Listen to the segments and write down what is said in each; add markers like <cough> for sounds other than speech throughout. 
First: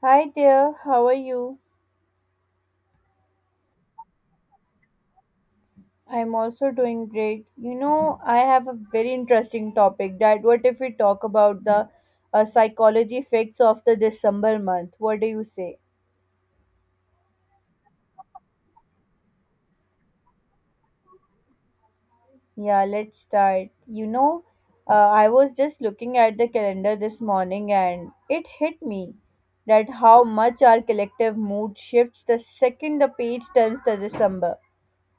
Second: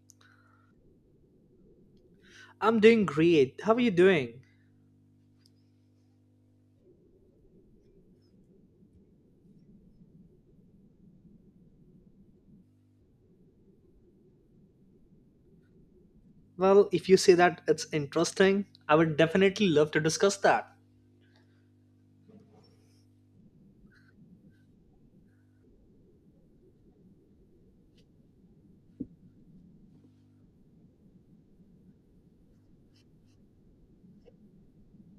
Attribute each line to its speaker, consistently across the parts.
Speaker 1: Hi there, how are you?
Speaker 2: I'm doing great. How are you doing?
Speaker 1: I'm also doing great. I have a very interesting topic that what if we talk about the psychology effects of the December month? What do you say?
Speaker 2: Well, if you say that it's interesting, I would definitely love to discuss that.
Speaker 1: Yeah, let's start. I was just looking at the calendar this morning, and it hit me that how much our collective mood shifts the second the page turns to December.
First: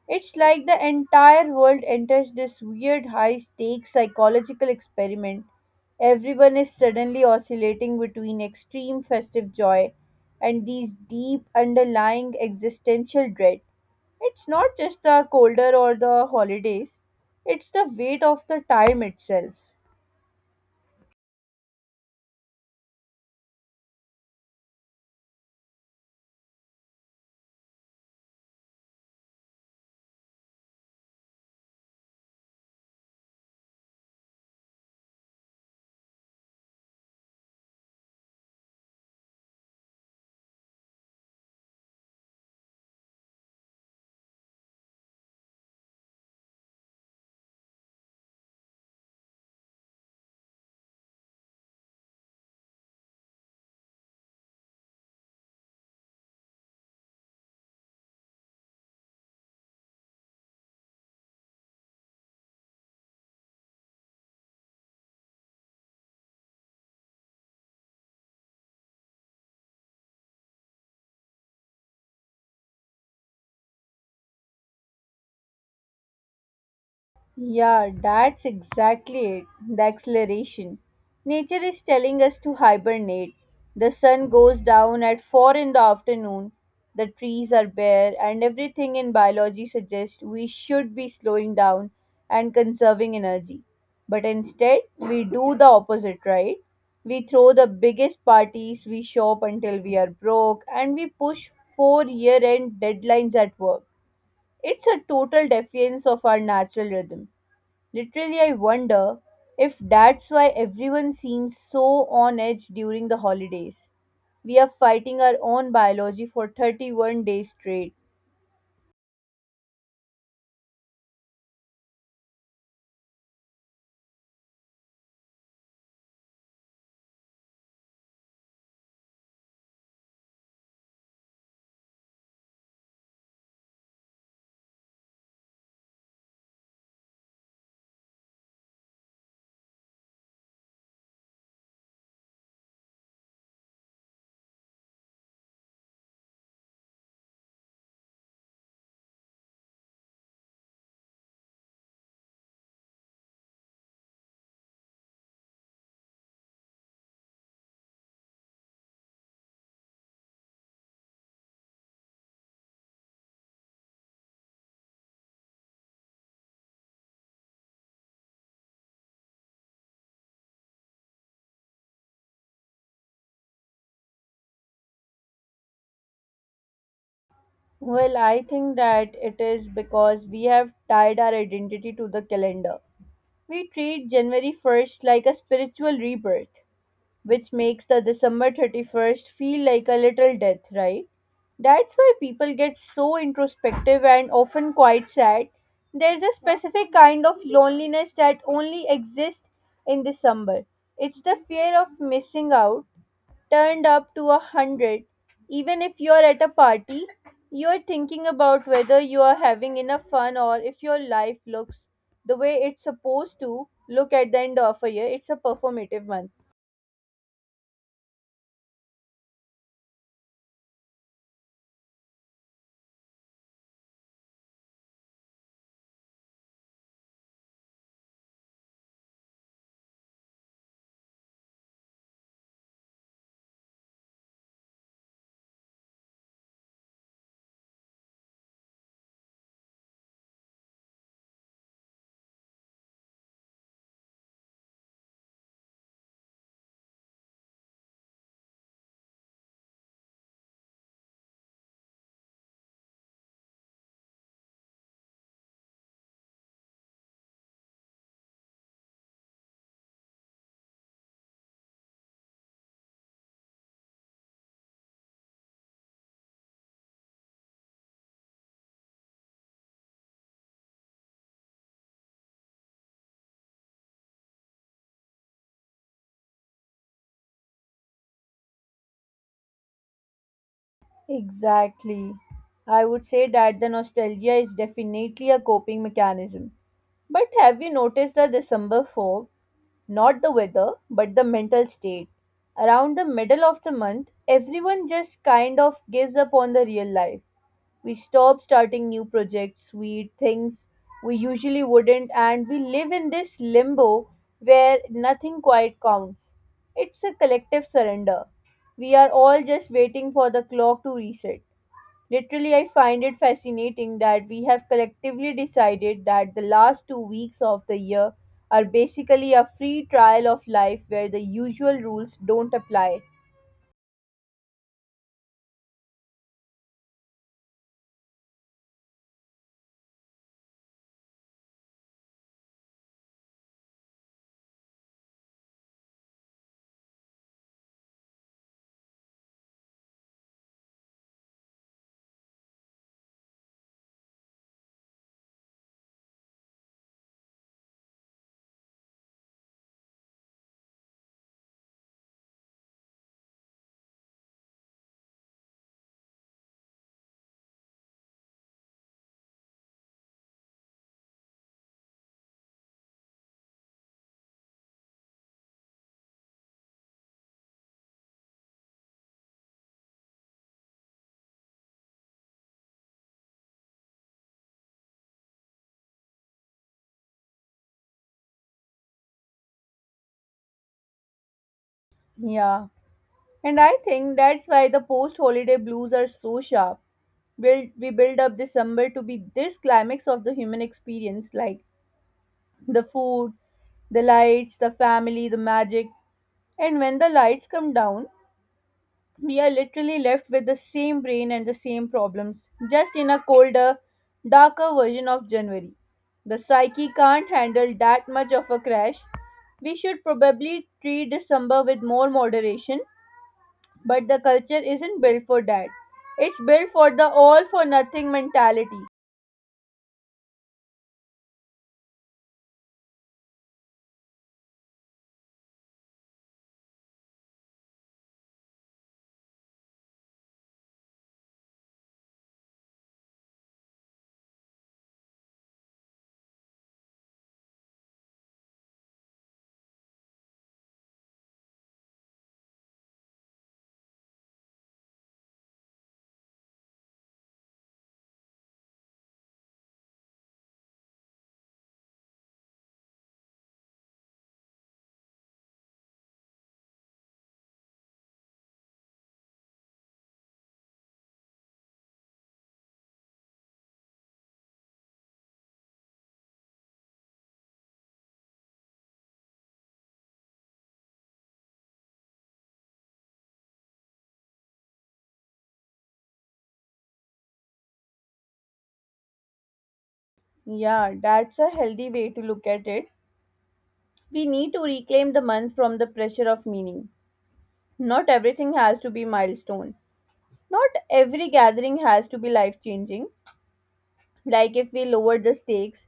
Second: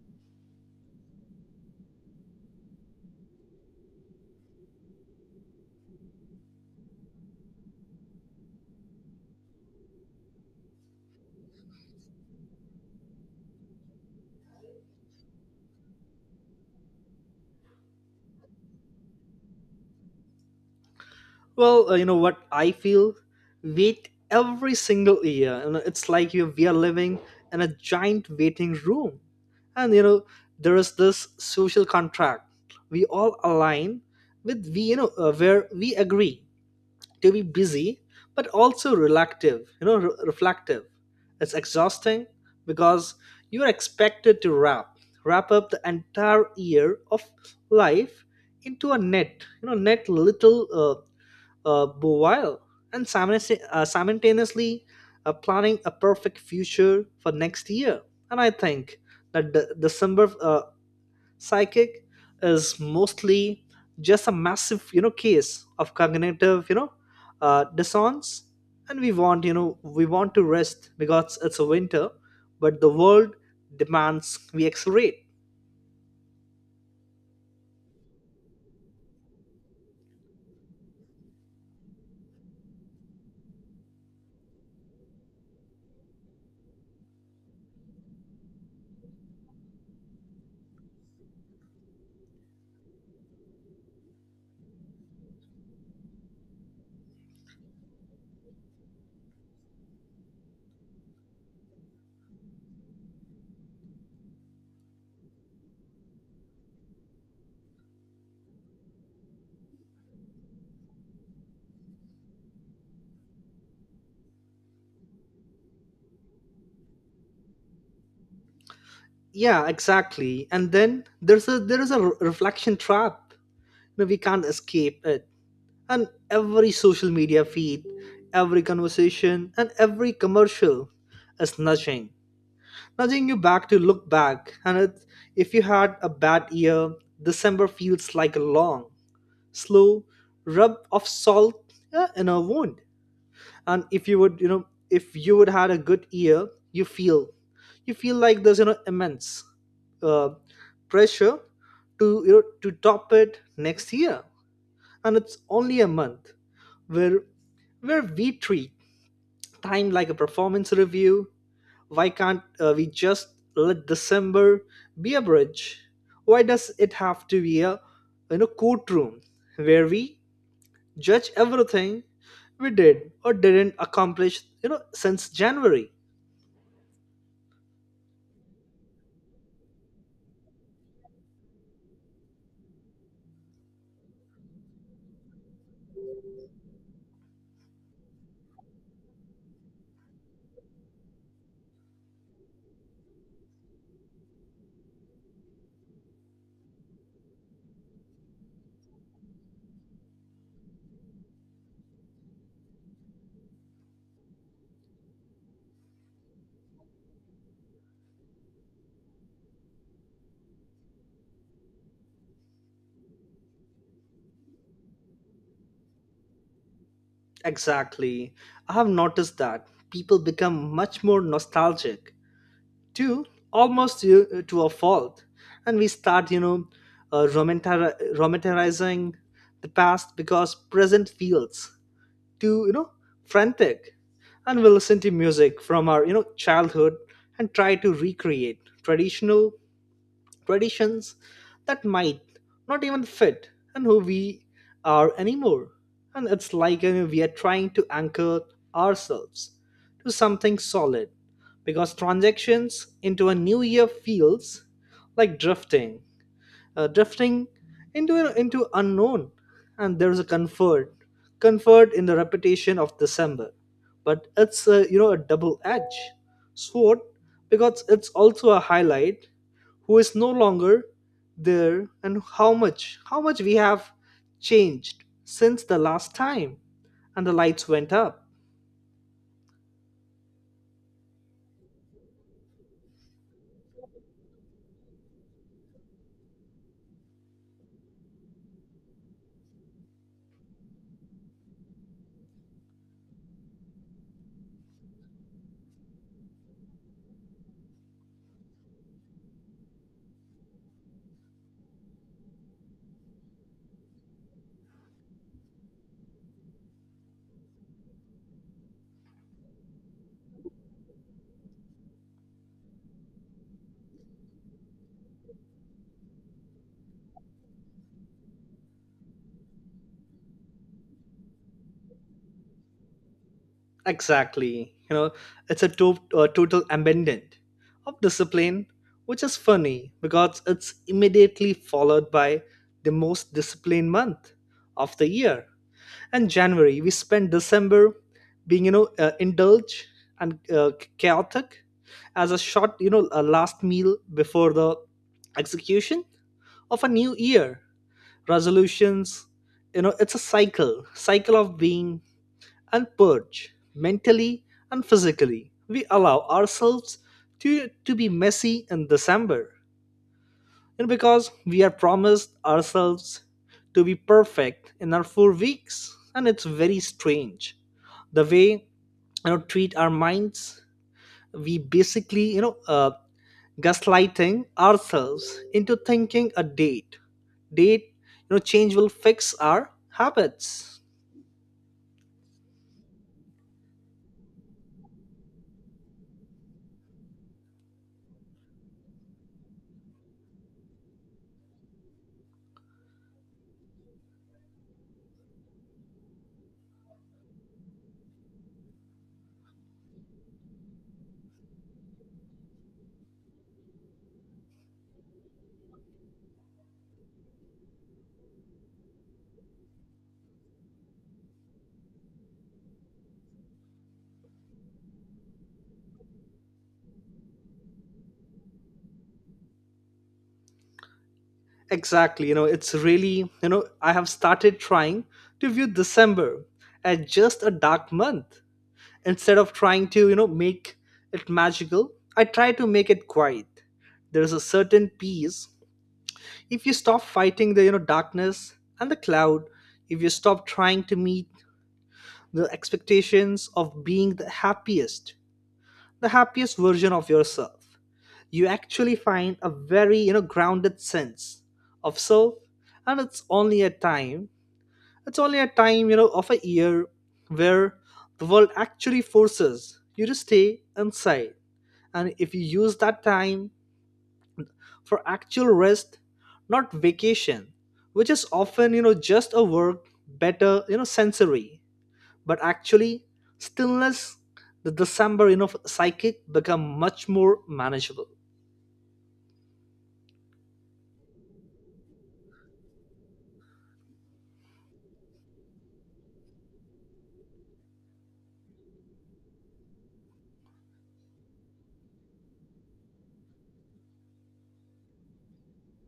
Speaker 1: It's like the entire world enters this weird high stakes psychological experiment. Everyone is suddenly oscillating between extreme festive joy and these deep underlying existential dread. It's not just the colder or the holidays, it's the weight of the time itself.
Speaker 2: Well, you know what I feel? Wait every single year. You know, it's like you we are living in a giant waiting room. And you know, there is this social contract. We all align with we you know where we agree to be busy but also reluctive reflective. It's exhausting because you are expected to wrap up the entire year of life into a net you know net little bowile, and simultaneously planning a perfect future for next year. And I think that the December psychic is mostly just a massive case of cognitive dissonance. And we want to rest because it's a winter, but the world demands we accelerate.
Speaker 1: Yeah, that's exactly it. The acceleration. Nature is telling us to hibernate. The sun goes down at 4 in the afternoon, the trees are bare, and everything in biology suggests we should be slowing down and conserving energy. But instead, we do the opposite, right? We throw the biggest parties, we shop until we are broke, and we push 4 year end deadlines at work. It's a total defiance of our natural rhythm. Literally, I wonder if that's why everyone seems so on edge during the holidays. We are fighting our own biology for 31 days straight.
Speaker 2: Yeah, exactly. And then there is a reflection trap. You we can't escape it. And every social media feed, every conversation and every commercial is nudging you back to look back. And it, if you had a bad year, December feels like a long, slow rub of salt in a wound. And if you would, you know, if you would had a good year, you feel, you feel like there's immense uh, pressure to to top it next year. And it's only a month where we treat time like a performance review. Why can't we just let December be a bridge? Why does it have to be a courtroom where we judge everything we did or didn't accomplish since January?
Speaker 1: Well, I think that it is because we have tied our identity to the calendar. We treat January 1st like a spiritual rebirth, which makes the December 31st feel like a little death, right? That's why people get so introspective and often quite sad. There's a specific kind of loneliness that only exists in December. It's the fear of missing out, turned up to 100. Even if you're at a party, you're thinking about whether you are having enough fun or if your life looks the way it's supposed to look at the end of a year. It's a performative month.
Speaker 2: Exactly. I have noticed that people become much more nostalgic too, almost to a fault, and we start romanticizing the past because present feels To you know frantic. And we listen to music from our childhood and try to recreate traditional traditions that might not even fit and who we are anymore. And it's like you know, we are trying to anchor ourselves to something solid because transactions into a new year feels like drifting into unknown. And there's a comfort in the repetition of December, but it's a, you know, a double edge sword because it's also a highlight who is no longer there and how much we have changed since the last time and the lights went up.
Speaker 1: Exactly. I would say that the nostalgia is definitely a coping mechanism. But have you noticed the December fog? Not the weather, but the mental state. Around the middle of the month, everyone just kind of gives up on the real life. We stop starting new projects, we eat things we usually wouldn't, and we live in this limbo where nothing quite counts. It's a collective surrender. We are all just waiting for the clock to reset. Literally, I find it fascinating that we have collectively decided that the last 2 weeks of the year are basically a free trial of life where the usual rules don't apply.
Speaker 2: Exactly. You know, it's a, a total abandonment of discipline, which is funny because it's immediately followed by the most disciplined month of the year. And January, we spend December being, you know, indulged and chaotic as a short, you know, a last meal before the execution of a new year. Resolutions, you know, it's a cycle of being and purge mentally and physically. We allow ourselves to be messy in December. And because we have promised ourselves to be perfect in our 4 weeks, and it's very strange the way treat our minds. We basically gaslighting ourselves into thinking a date change will fix our habits.
Speaker 1: Yeah. And I think that's why the post holiday blues are so sharp. We build up December to be this climax of the human experience, like the food, the lights, the family, the magic. And when the lights come down, we are literally left with the same brain and the same problems, just in a colder, darker version of January. The psyche can't handle that much of a crash. We should probably treat December with more moderation, but the culture isn't built for that. It's built for the all for nothing mentality.
Speaker 2: Exactly. You know, it's really, you know, I have started trying to view December as just a dark month. Instead of trying to, you know, make it magical, I try to make it quiet. There's a certain peace. If you stop fighting the, you know, darkness and the cloud, if you stop trying to meet the expectations of being the happiest version of yourself, you actually find a very grounded sense of self. And it's only a time it's only a time of a year where the world actually forces you to stay inside. And if you use that time for actual rest, not vacation, which is often just a work better sensory, but actually, stillness, the December, you know, psychic become much more manageable.
Speaker 1: Yeah, that's a healthy way to look at it. We need to reclaim the month from the pressure of meaning. Not everything has to be milestone. Not every gathering has to be life changing. Like if we lower the stakes,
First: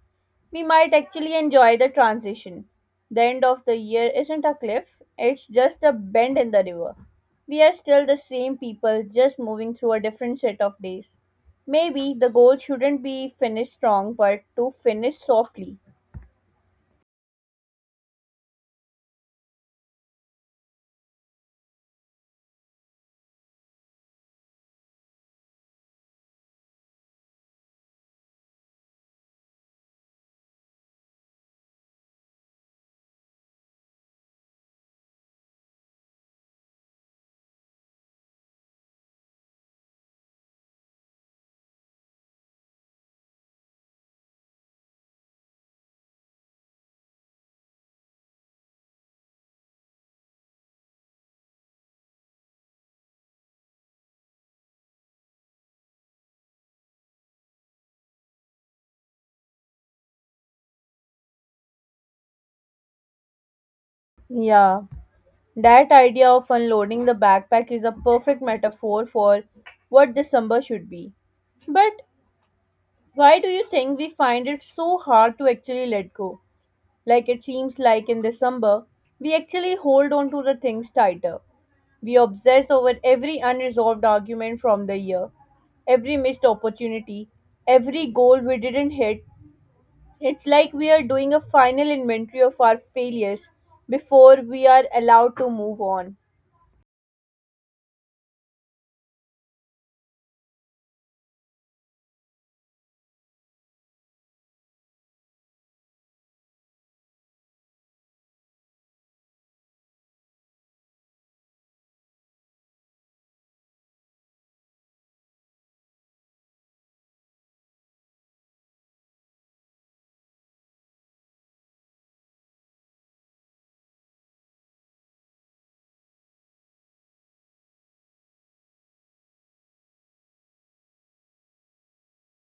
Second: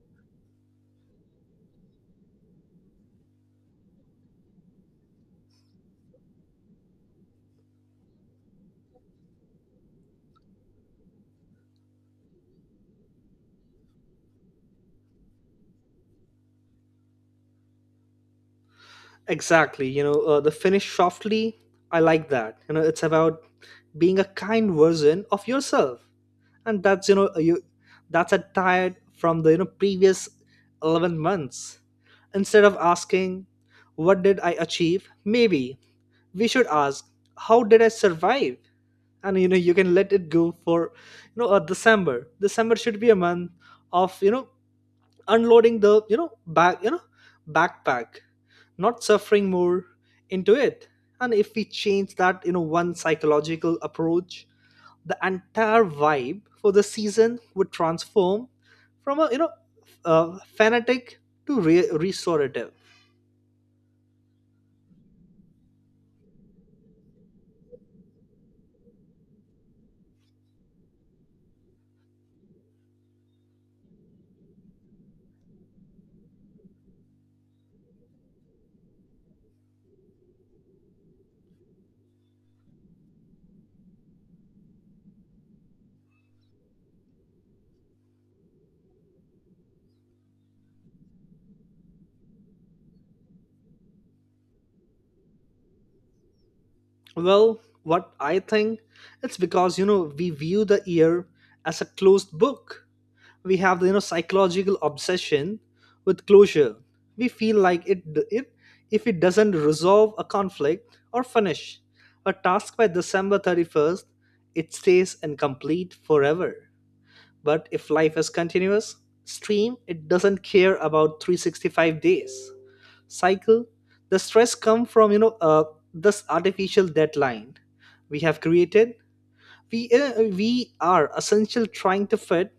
Speaker 1: we might actually enjoy the transition. The end of the year isn't a cliff, it's just a bend in the river. We are still the same people, just moving through a different set of days. Maybe the goal shouldn't be finish strong, but to finish softly.
Speaker 2: Exactly, you know, the finish softly, I like that. You know, it's about being a kind version of yourself. And that's, you know, you that's a tired from the, you know, previous 11 months. Instead of asking, what did I achieve? Maybe we should ask, how did I survive? And you know you can let it go for December should be a month of unloading the backpack, not suffering more into it. And if we change that one psychological approach, the entire vibe for the season would transform from a fanatic to restorative.
Speaker 1: Yeah, that idea of unloading the backpack is a perfect metaphor for what December should be. But why do you think we find it so hard to actually let go? Like it seems like in December, we actually hold on to the things tighter. We obsess over every unresolved argument from the year, every missed opportunity, every goal we didn't hit. It's like we are doing a final inventory of our failures before we are allowed to move on.
Speaker 2: Well, what I think, it's because you know we view the year as a closed book. We have the psychological obsession with closure. We feel like it if it doesn't resolve a conflict or finish a task by december 31st, it stays incomplete forever. But if life is continuous stream, it doesn't care about 365 days cycle. The stress come from this artificial deadline we have created. We we are essential trying to fit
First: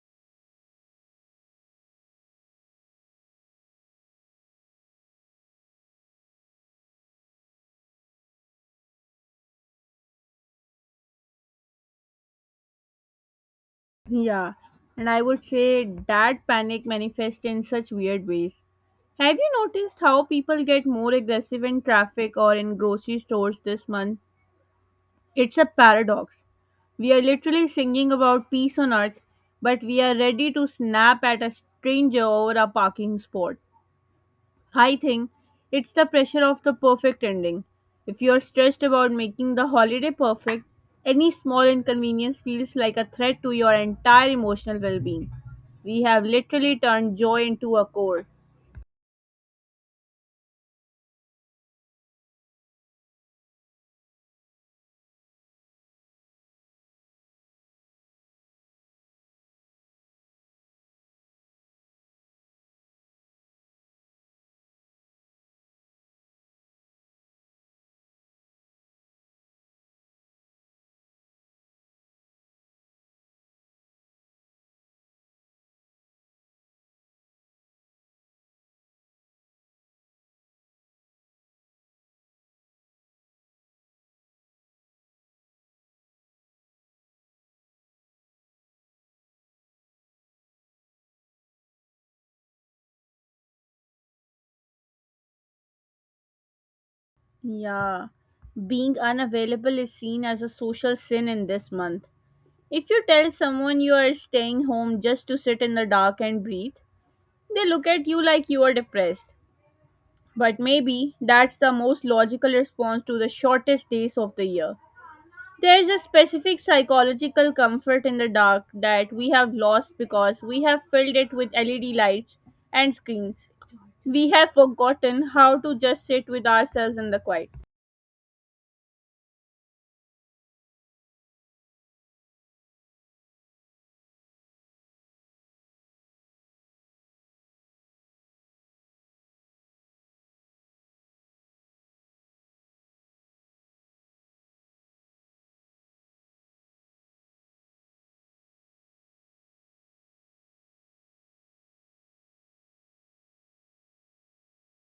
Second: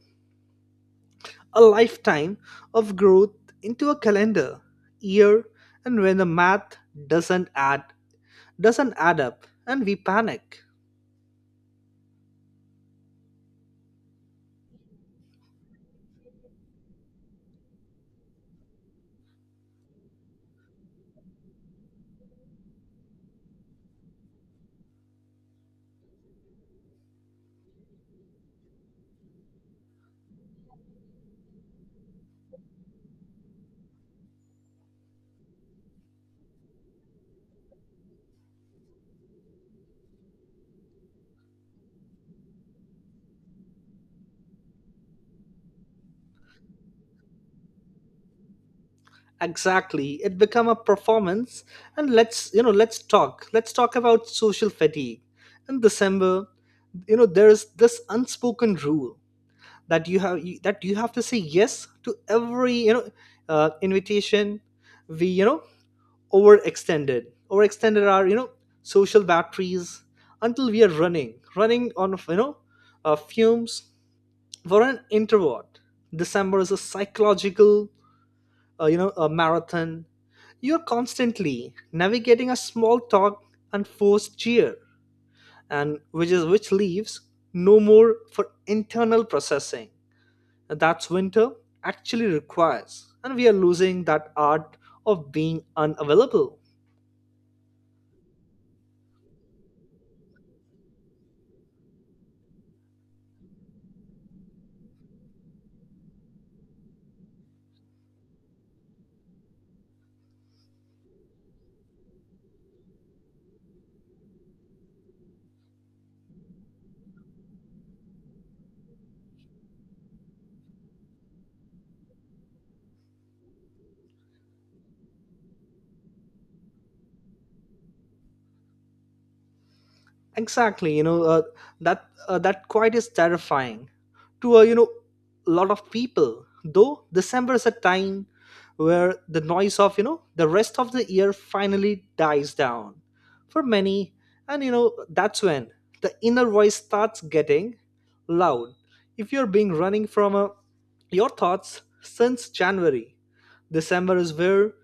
Speaker 2: a lifetime of growth into a calendar year. And when the math doesn't add doesn't add up and we panic.
Speaker 1: Yeah, and I would say that panic manifests in such weird ways. Have you noticed how people get more aggressive in traffic or in grocery stores this month? It's a paradox. We are literally singing about peace on earth, but we are ready to snap at a stranger over a parking spot. I think it's the pressure of the perfect ending. If you're stressed about making the holiday perfect, any small inconvenience feels like a threat to your entire emotional well being. We have literally turned joy into a core.
Speaker 2: Exactly, it become a performance. And let's you know let's talk about social fatigue in December. You know there is this unspoken rule that you have to say yes to every invitation. We overextended our social batteries until we are running on fumes. For an introvert, December is a psychological a marathon. You're constantly navigating a small talk and forced cheer, and which leaves no more for internal processing. And that's winter actually requires, and we are losing that art of being unavailable.
Speaker 1: Yeah, being unavailable is seen as a social sin in this month. If you tell someone you are staying home just to sit in the dark and breathe, they look at you like you are depressed. But maybe that's the most logical response to the shortest days of the year. There is a specific psychological comfort in the dark that we have lost because we have filled it with LED lights and screens. We have forgotten how to just sit with ourselves in the quiet.
Speaker 2: Exactly, you know, that quite is terrifying to a lot of people. Though December is a time where the noise of the rest of the year finally dies down for many. And you know that's when the inner voice starts getting loud. If you're being running from your thoughts since January, December is where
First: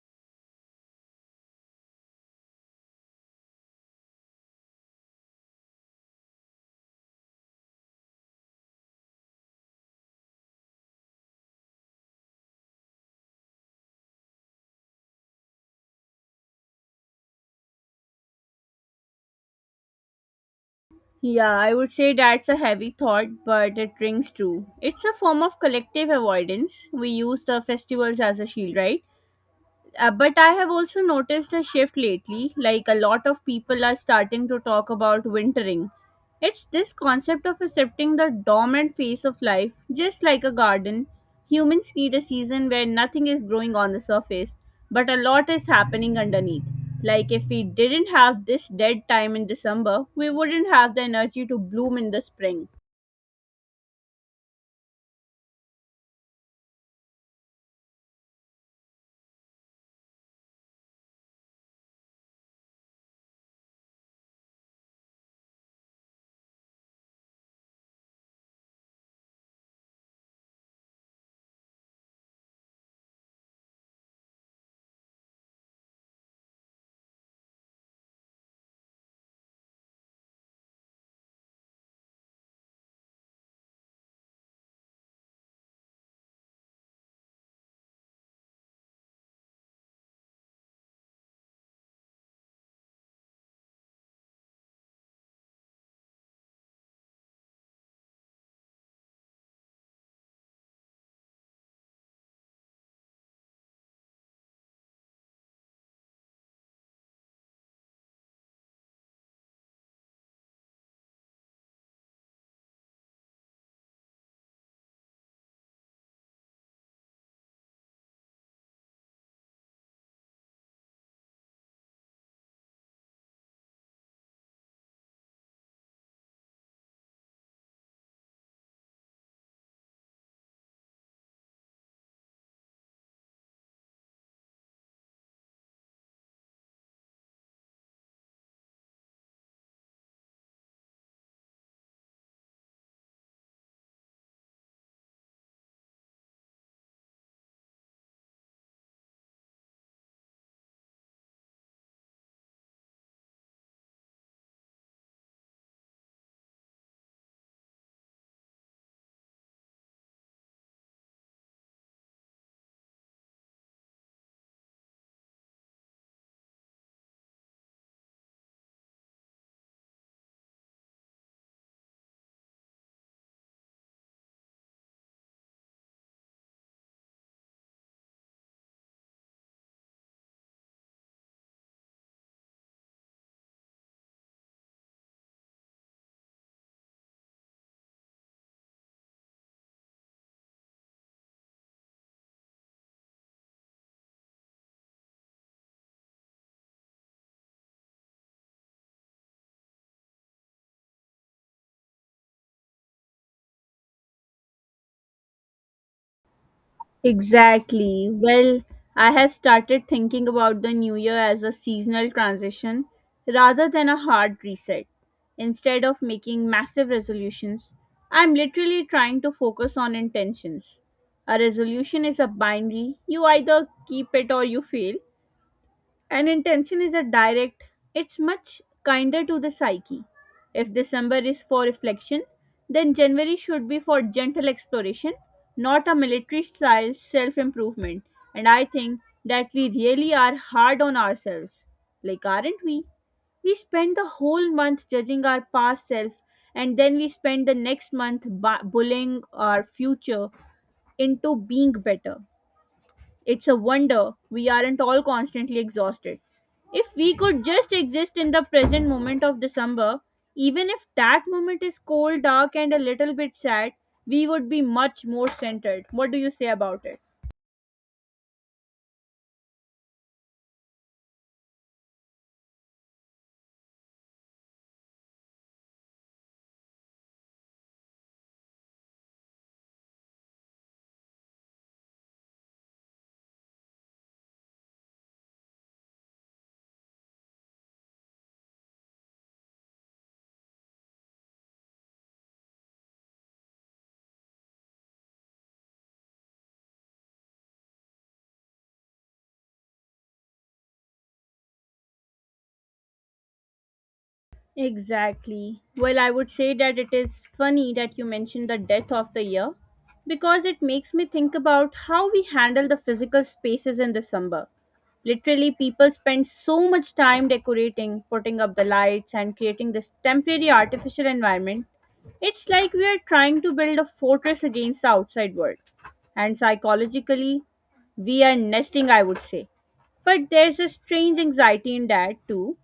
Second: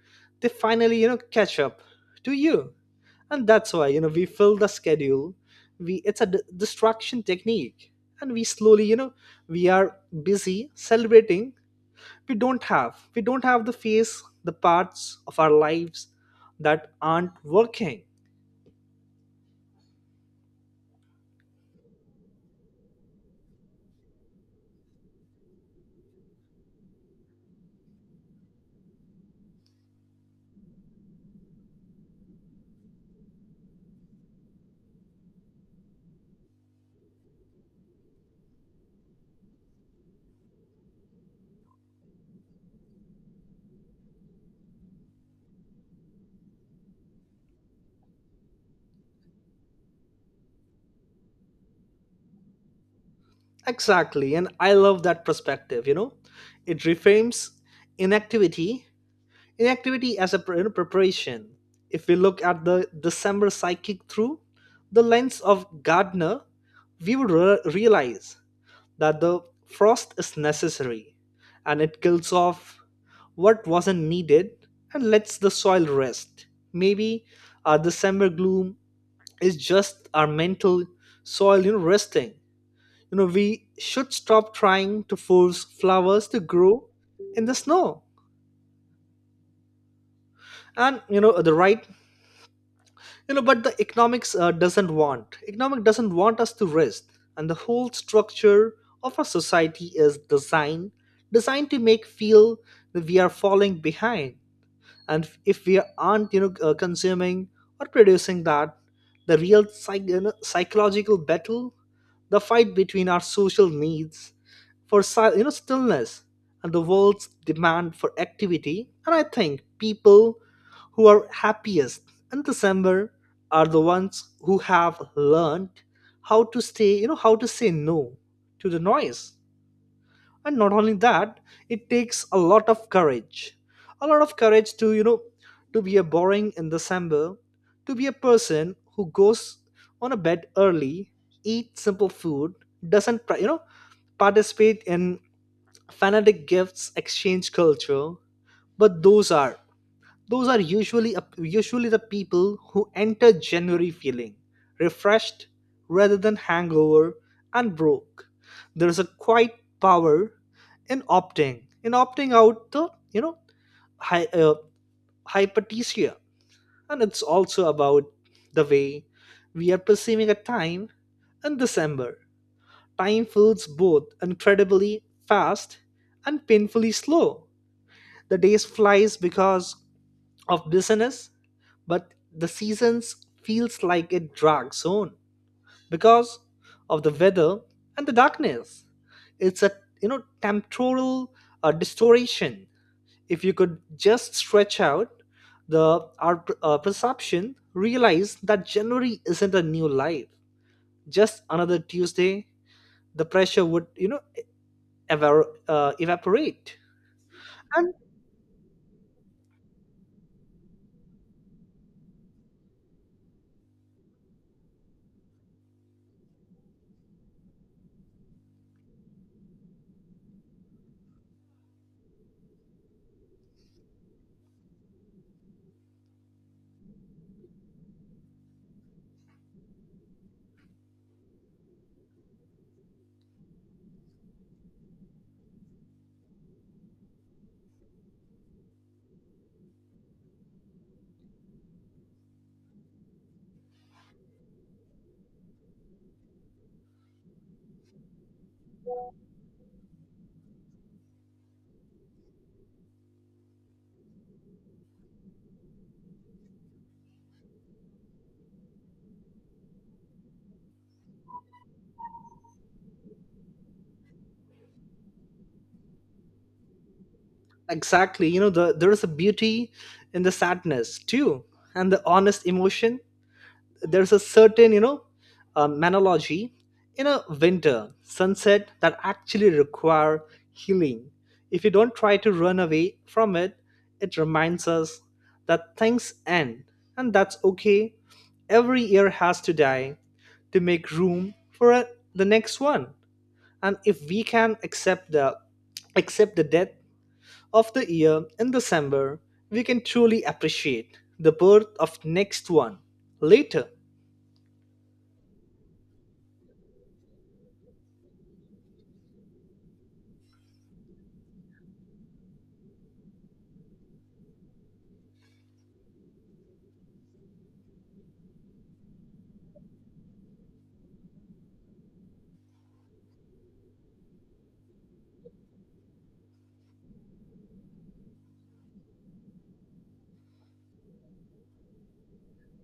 Speaker 2: they finally catch up to you. And that's why you know we fill the schedule. We it's a distraction technique. And we slowly we are busy celebrating. We don't have we don't have the face the parts of our lives that aren't working.
Speaker 1: Yeah, I would say that's a heavy thought, but it rings true. It's a form of collective avoidance. We use the festivals as a shield, right? But I have also noticed a shift lately, like a lot of people are starting to talk about wintering. It's this concept of accepting the dormant phase of life, just like a garden. Humans need a season where nothing is growing on the surface, but a lot is happening underneath. Like if we didn't have this dead time in December, we wouldn't have the energy to bloom in the spring.
Speaker 2: Exactly, and I love that perspective. You know, it reframes inactivity inactivity as a you know, preparation. If we look at the December psychic through the lens of gardner, we would realize that the frost is necessary, and it kills off what wasn't needed and lets the soil rest. Maybe our December gloom is just our mental soil, you know, resting. You know, we should stop trying to force flowers to grow in the snow. And you know, the right you know but the economics doesn't want, economic doesn't want us to rest. And the whole structure of our society is designed to make feel that we are falling behind and if we aren't consuming or producing, that the real psychological battle, the fight between our social needs for stillness and the world's demand for activity. And I think people who are happiest in December are the ones who have learned how to stay you know how to say no to the noise. And not only that, it takes a lot of courage to to be a boring in December, to be a person who goes on a bed early, eat simple food, doesn't participate in fanatic gifts exchange culture. But those are usually the people who enter January feeling refreshed rather than hangover and broke. There's a quiet power in opting out the hy- uh, hyperthesia. And it's also about the way we are perceiving a time in December. Time feels both incredibly fast and painfully slow. The days flies because of business, but the seasons feels like a drag zone because of the weather and the darkness. It's a temporal distortion. If you could just stretch out the our perception, realize that January isn't a new life, just another Tuesday. The pressure would evaporate, and
Speaker 1: Exactly. Well, I have started thinking about the new year as a seasonal transition rather than a hard reset. Instead of making massive resolutions, I'm literally trying to focus on intentions. A resolution is a binary, you either keep it or you fail, and intention is a direct, it's much kinder to the psyche. If December is for reflection, then January should be for gentle exploration, not a military style self improvement. And I think that we really are hard on ourselves. Like, aren't we? We spend the whole month judging our past self, and then we spend the next month bullying our future into being better. It's a wonder we aren't all constantly exhausted. If we could just exist in the present moment of December, even if that moment is cold, dark, and a little bit sad, we would be much more centered. What do you say about it?
Speaker 2: exactly. You know, the, there is a beauty in the sadness too, and the honest emotion. There's a certain, you know, manology in a winter sunset that actually require healing. If you don't try to run away from it, it reminds us that things end, and that's okay. Every year has to die to make room for the next one. And if we can accept the death of the year in December, we can truly appreciate the birth of next one later.
Speaker 1: Exactly. Well, I would say that it is funny that you mentioned the death of the year because it makes me think about how we handle the physical spaces in December. Literally, people spend so much time decorating, putting up the lights, and creating this temporary artificial environment. It's like we are trying to build a fortress against the outside world. And psychologically, we are nesting, I would say. But there's a strange anxiety in that too,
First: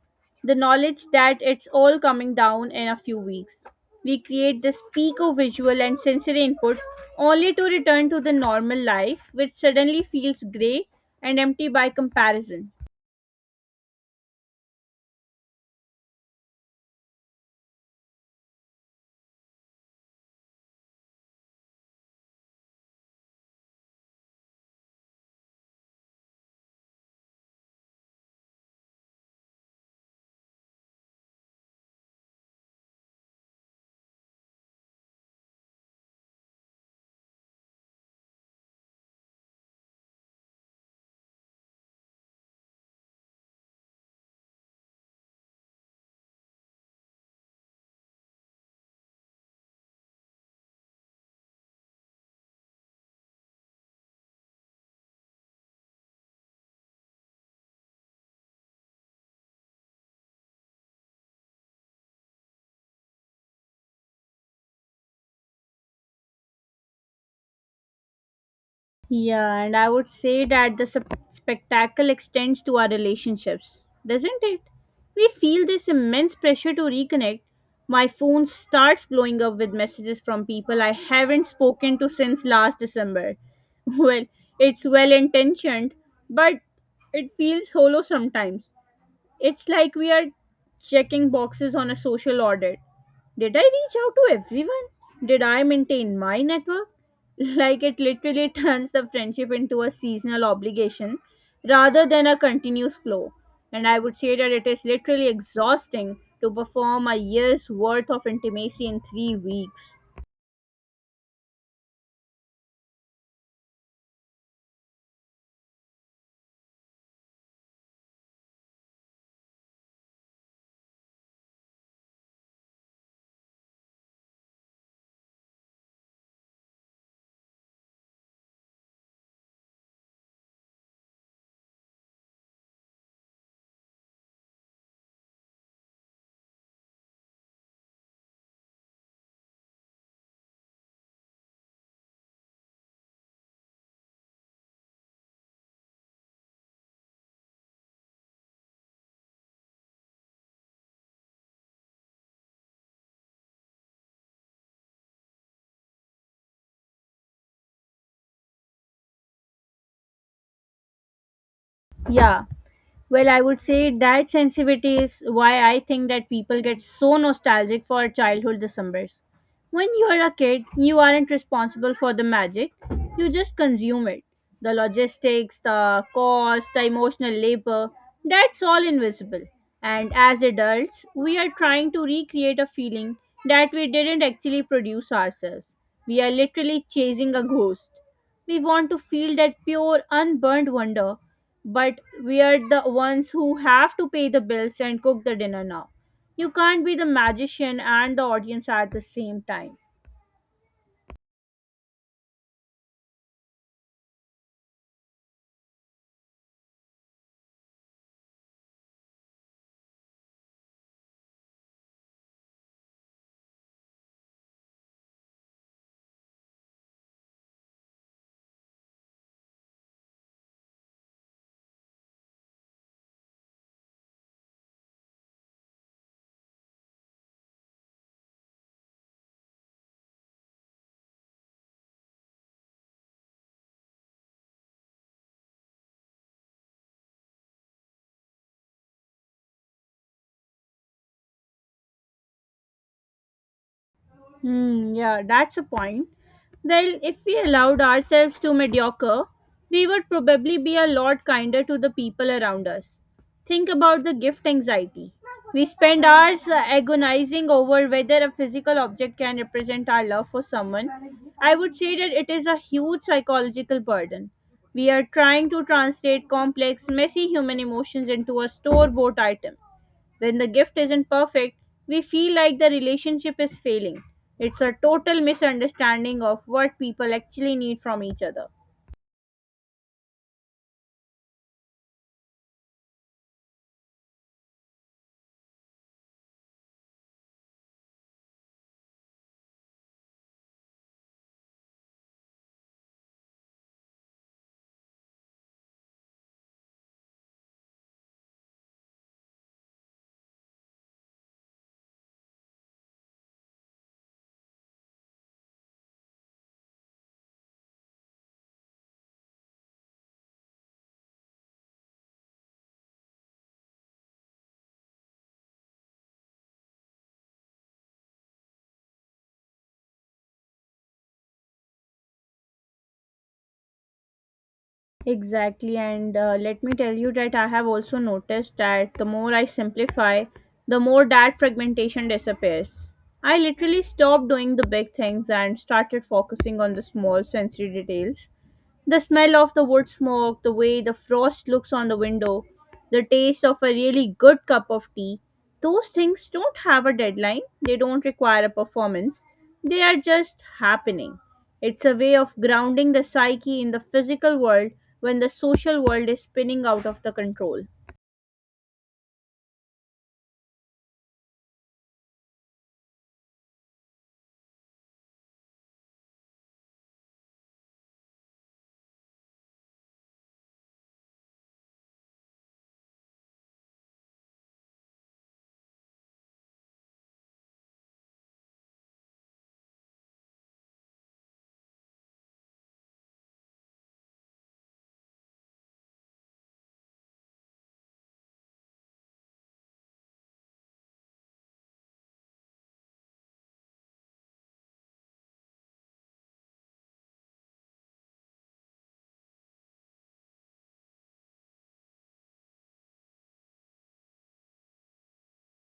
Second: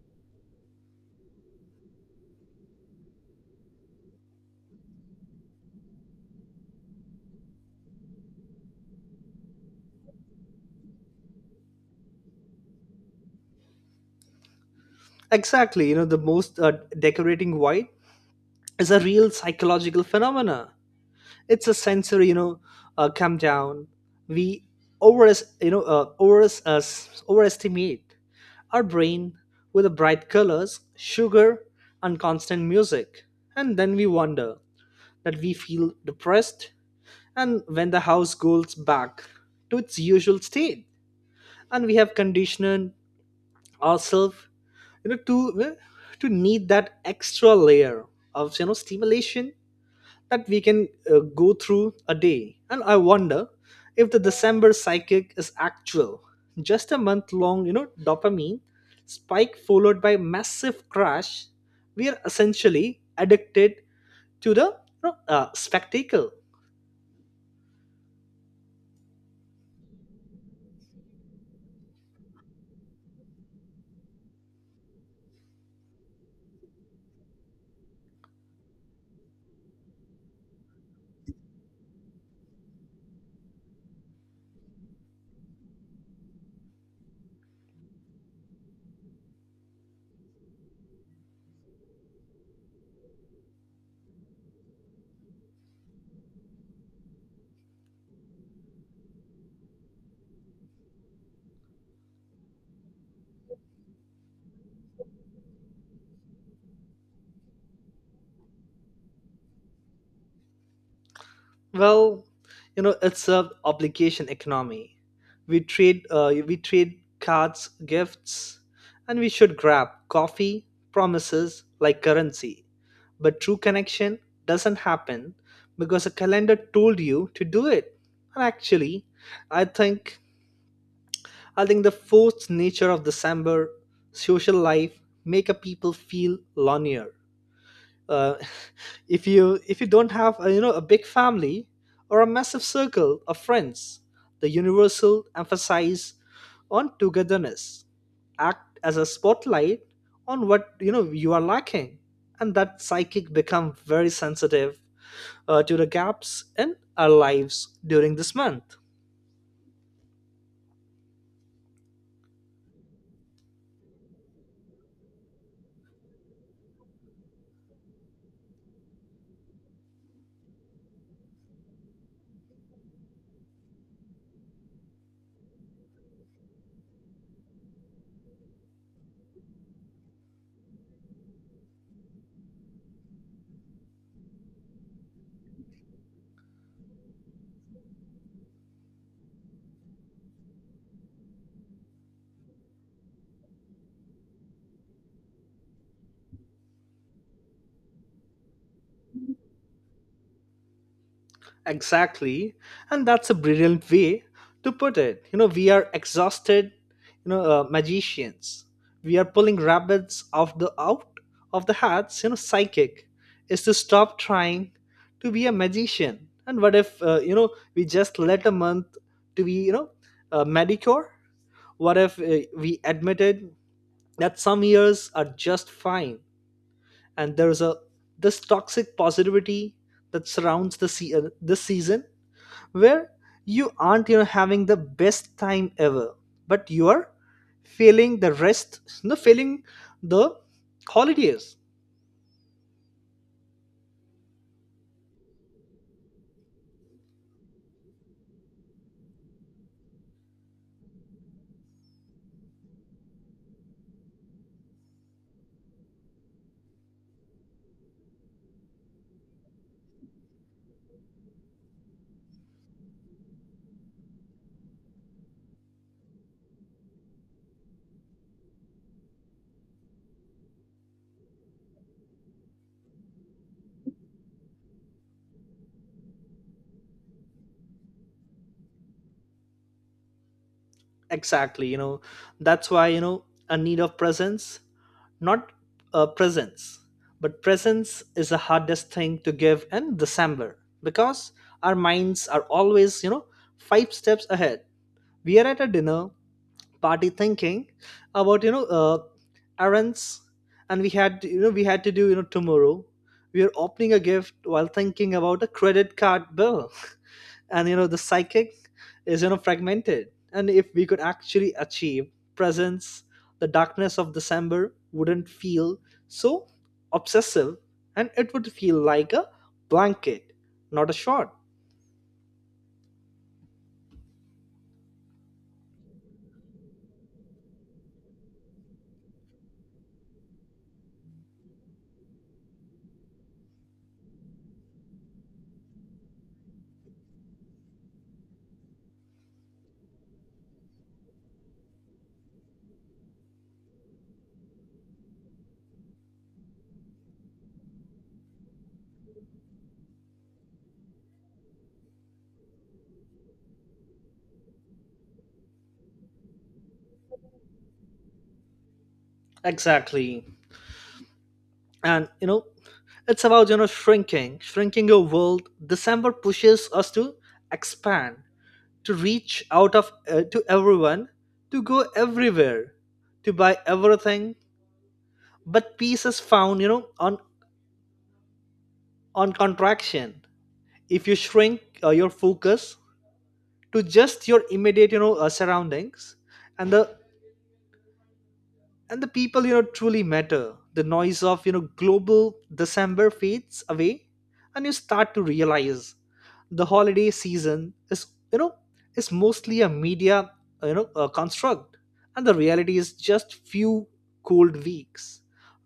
Speaker 1: the knowledge that it's all coming down in a few weeks. We create this peak of visual and sensory input only to return to the normal life, which suddenly feels grey and empty by comparison.
Speaker 2: Exactly, the most decorating white is a real psychological phenomena. It's a sensory, come down. We over, you know, uh, over, uh, overestimate our brain with the bright colors, sugar, and constant music, and then we wonder that we feel depressed and when the house goes back to its usual state and we have conditioned ourselves to need that extra layer of stimulation that we can go through a day. And I wonder if the December psychic is actual just a month long, dopamine spike followed by massive crash. We are essentially addicted to the spectacle.
Speaker 1: Yeah, and I would say that the spectacle extends to our relationships, doesn't it? We feel this immense pressure to reconnect. My phone starts blowing up with messages from people I haven't spoken to since last December. <laughs> Well, it's well intentioned, but it feels hollow sometimes. It's like we are checking boxes on a social audit. Did I reach out to everyone? Did I maintain my network? <laughs> Like it literally <laughs> turns the friendship into a seasonal obligation rather than a continuous flow. And I would say that it is literally exhausting to perform a year's worth of intimacy in 3 weeks.
Speaker 2: Well, it's a obligation economy. We trade, cards, gifts, and we should grab coffee, promises like currency. But true connection doesn't happen because a calendar told you to do it. And actually, I think I think the forced nature of December social life make a people feel lonelier. uh, <laughs> if you don't have a, a big family or a massive circle of friends, the universal emphasis on togetherness act as a spotlight on what you are lacking, and that psychic become very sensitive to the gaps in our lives during this month.
Speaker 1: Yeah. Well, I would say that sensitivity is why I think that people get so nostalgic for childhood Decembers. When you are a kid, you aren't responsible for the magic, you just consume it. The logistics, the cost, the emotional labor, that's all invisible. And as adults, we are trying to recreate a feeling that we didn't actually produce ourselves. We are literally chasing a ghost. We want to feel that pure, unburnt wonder, but we are the ones who have to pay the bills and cook the dinner now. You can't be the magician and the audience at the same time.
Speaker 2: Exactly. And that's a brilliant way to put it. You know, we are exhausted, magicians. We are pulling rabbits off the out of the hats. Psychic is to stop trying to be a magician. And what if, we just let a month to be, Medicare? What if we admitted that some years are just fine, and there's a this toxic positivity that surrounds the this season, where you aren't, having the best time ever, but you are failing the rest. No, failing the holidays.
Speaker 1: Hmm, yeah, that's a point. Well, if we allowed ourselves to mediocre, we would probably be a lot kinder to the people around us. Think about the gift anxiety. We spend hours agonizing over whether a physical object can represent our love for someone. I would say that it is a huge psychological burden. We are trying to translate complex, messy human emotions into a store bought item. When the gift isn't perfect, we feel like the relationship is failing. It's a total misunderstanding of what people actually need from each other.
Speaker 2: Exactly. That's why, a need of presence, not a presence, but presence is the hardest thing to give in December, because our minds are always, five steps ahead. We are at a dinner party thinking about, errands, and we had, we had to do, tomorrow. We are opening a gift while thinking about a credit card bill. <laughs> And the psychic is, fragmented. And if we could actually achieve presence, the darkness of December wouldn't feel so obsessive, and it would feel like a blanket, not a shot.
Speaker 1: Exactly, and let me tell you that I have also noticed that the more I simplify, the more that fragmentation disappears. I literally stopped doing the big things and started focusing on the small sensory details. The smell of the wood smoke, the way the frost looks on the window, the taste of a really good cup of tea. Those things don't have a deadline, they don't require a performance, they are just happening. It's a way of grounding the psyche in the physical world when the social world is spinning out of the control.
Speaker 2: Exactly. And it's about, shrinking your world. December pushes us to expand, to reach out of, to everyone, to go everywhere, to buy everything. But peace is found, on contraction. If you shrink, your focus to just your immediate, surroundings, and the people, truly matter, the noise of, global December fades away, and you start to realize the holiday season is, you know is mostly a media, construct. And the reality is just few cold weeks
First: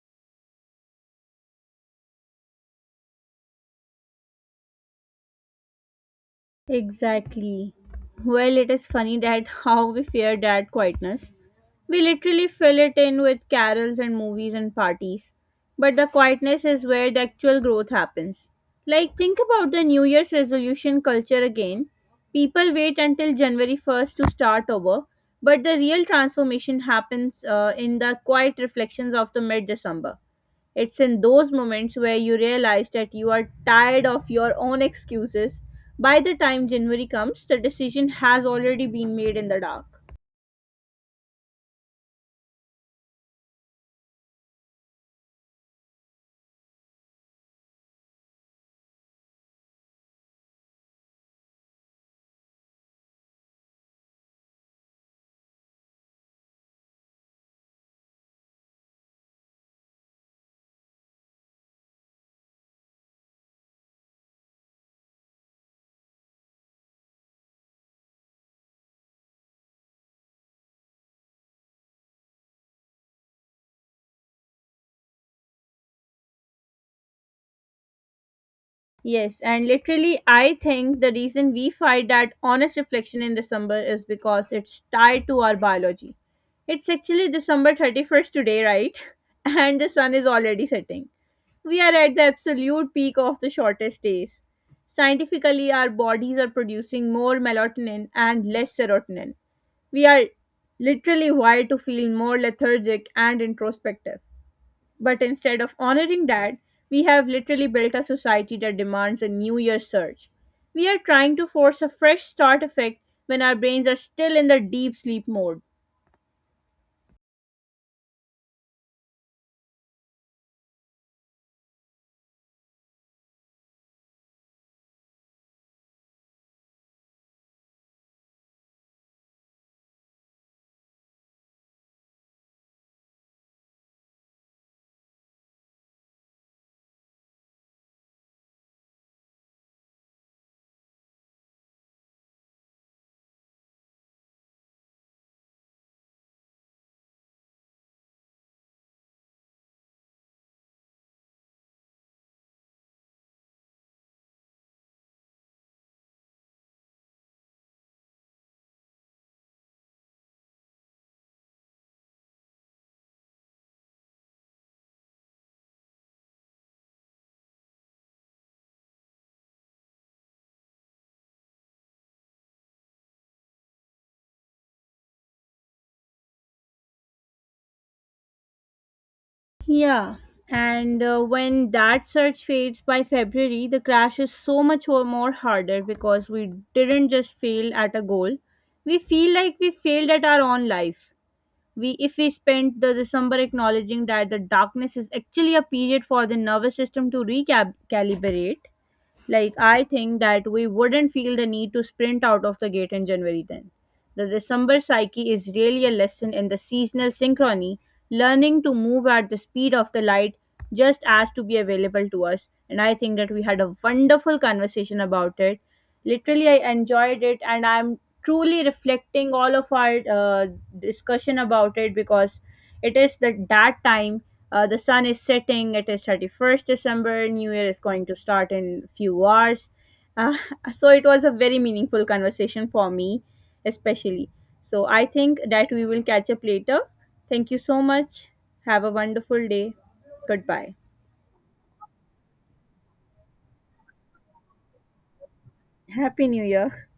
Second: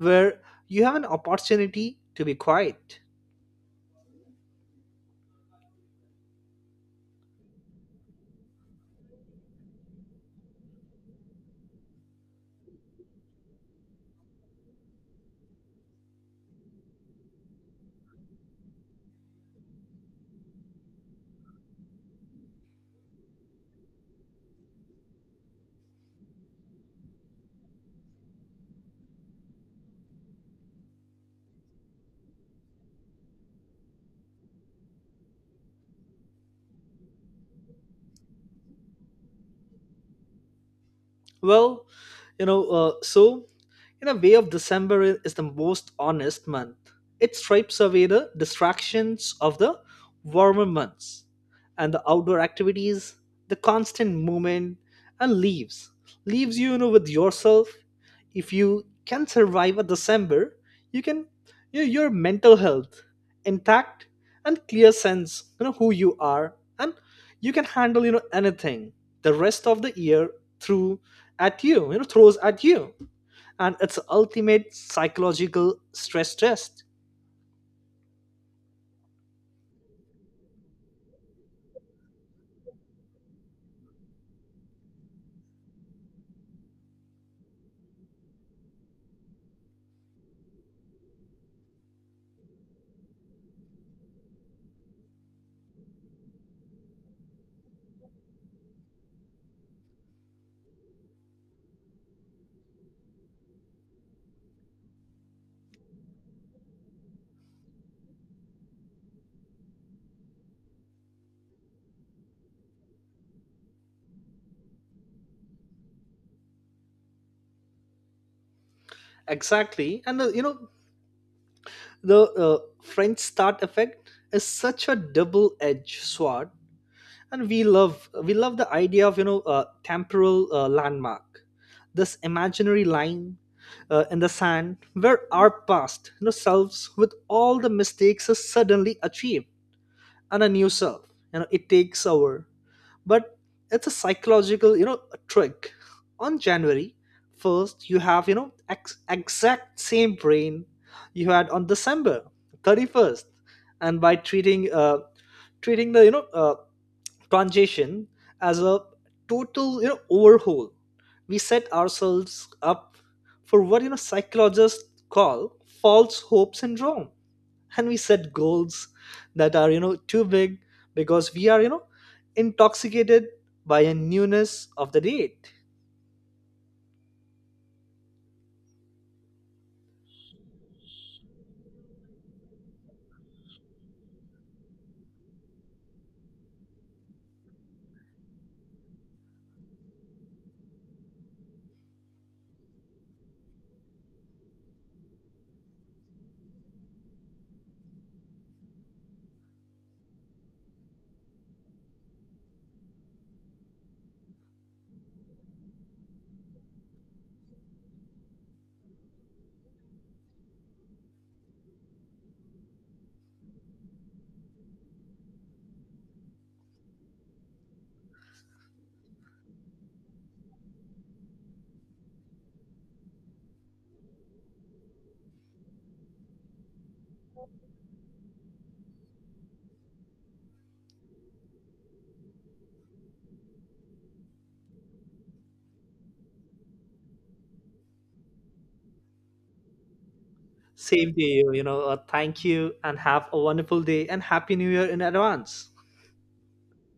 Speaker 2: where you have an opportunity to be quiet.
Speaker 1: Exactly. Well, it is funny that <laughs> how we fear that quietness. We literally fill it in with carols and movies and parties. But the quietness is where the actual growth happens. Like, think about the New Year's resolution culture again. People wait until January 1st to start over, but the real transformation happens in the quiet reflections of the mid December. It's in those moments where you realize that you are tired of your own excuses. By the time January comes, the decision has already been made in the dark.
Speaker 2: Well, so in a way of December is the most honest month. It strips away the distractions of the warmer months and the outdoor activities, the constant movement, and leaves. You, you know with yourself. If you can survive a December, you can, your mental health intact and clear sense, who you are, and you can handle, anything the rest of the year through at you, throws at you. And it's ultimate psychological stress test.
Speaker 1: Yes, and literally, I think the reason we find that honest reflection in December is because it's tied to our biology. It's actually December 31st today, right? <laughs> And the sun is already setting. We are at the absolute peak of the shortest days. Scientifically, our bodies are producing more melatonin and less serotonin. We are literally wired to feel more lethargic and introspective. But instead of honoring that, we have literally built a society that demands a New Year's surge. We are trying to force a fresh start effect when our brains are still in the deep sleep mode.
Speaker 2: Exactly. And the french start effect is such a double edged sword. And we love the idea of, temporal, landmark, this imaginary line, in the sand, where our past, selves with all the mistakes is suddenly achieved, and a new self, it takes over. But it's a psychological, trick. On January 1st, you have, exact same brain you had on December 31st. And by treating the, transition as a total, overhaul, we set ourselves up for what, psychologists call false hope syndrome. And we set goals that are, too big, because we are, intoxicated by a newness of the date.
Speaker 1: Yeah, and when that surge fades by February, the crash is so much more harder because we didn't just fail at a goal, we feel like we failed at our own life. We if we spend the december acknowledging that the darkness is actually a period for the nervous system to recalibrate, like, I think that we wouldn't feel the need to sprint out of the gate in January then. The December psyche is really a lesson in the seasonal synchrony, learning to move at the speed of the light just as to be available to us. And I think that we had a wonderful conversation about it. Literally, I enjoyed it, and I'm truly reflecting all of our discussion about it, because it is the that time, the sun is setting. It is 31st December. New Year is going to start in few hours. Uh, <laughs> so it was a very meaningful conversation for me, especially. So I think that we will catch up later. Thank you so much. Have a wonderful day. Goodbye.
Speaker 2: Same to you. You know Thank you, and have a wonderful day, and happy new year in advance.
Speaker 1: Happy New Year.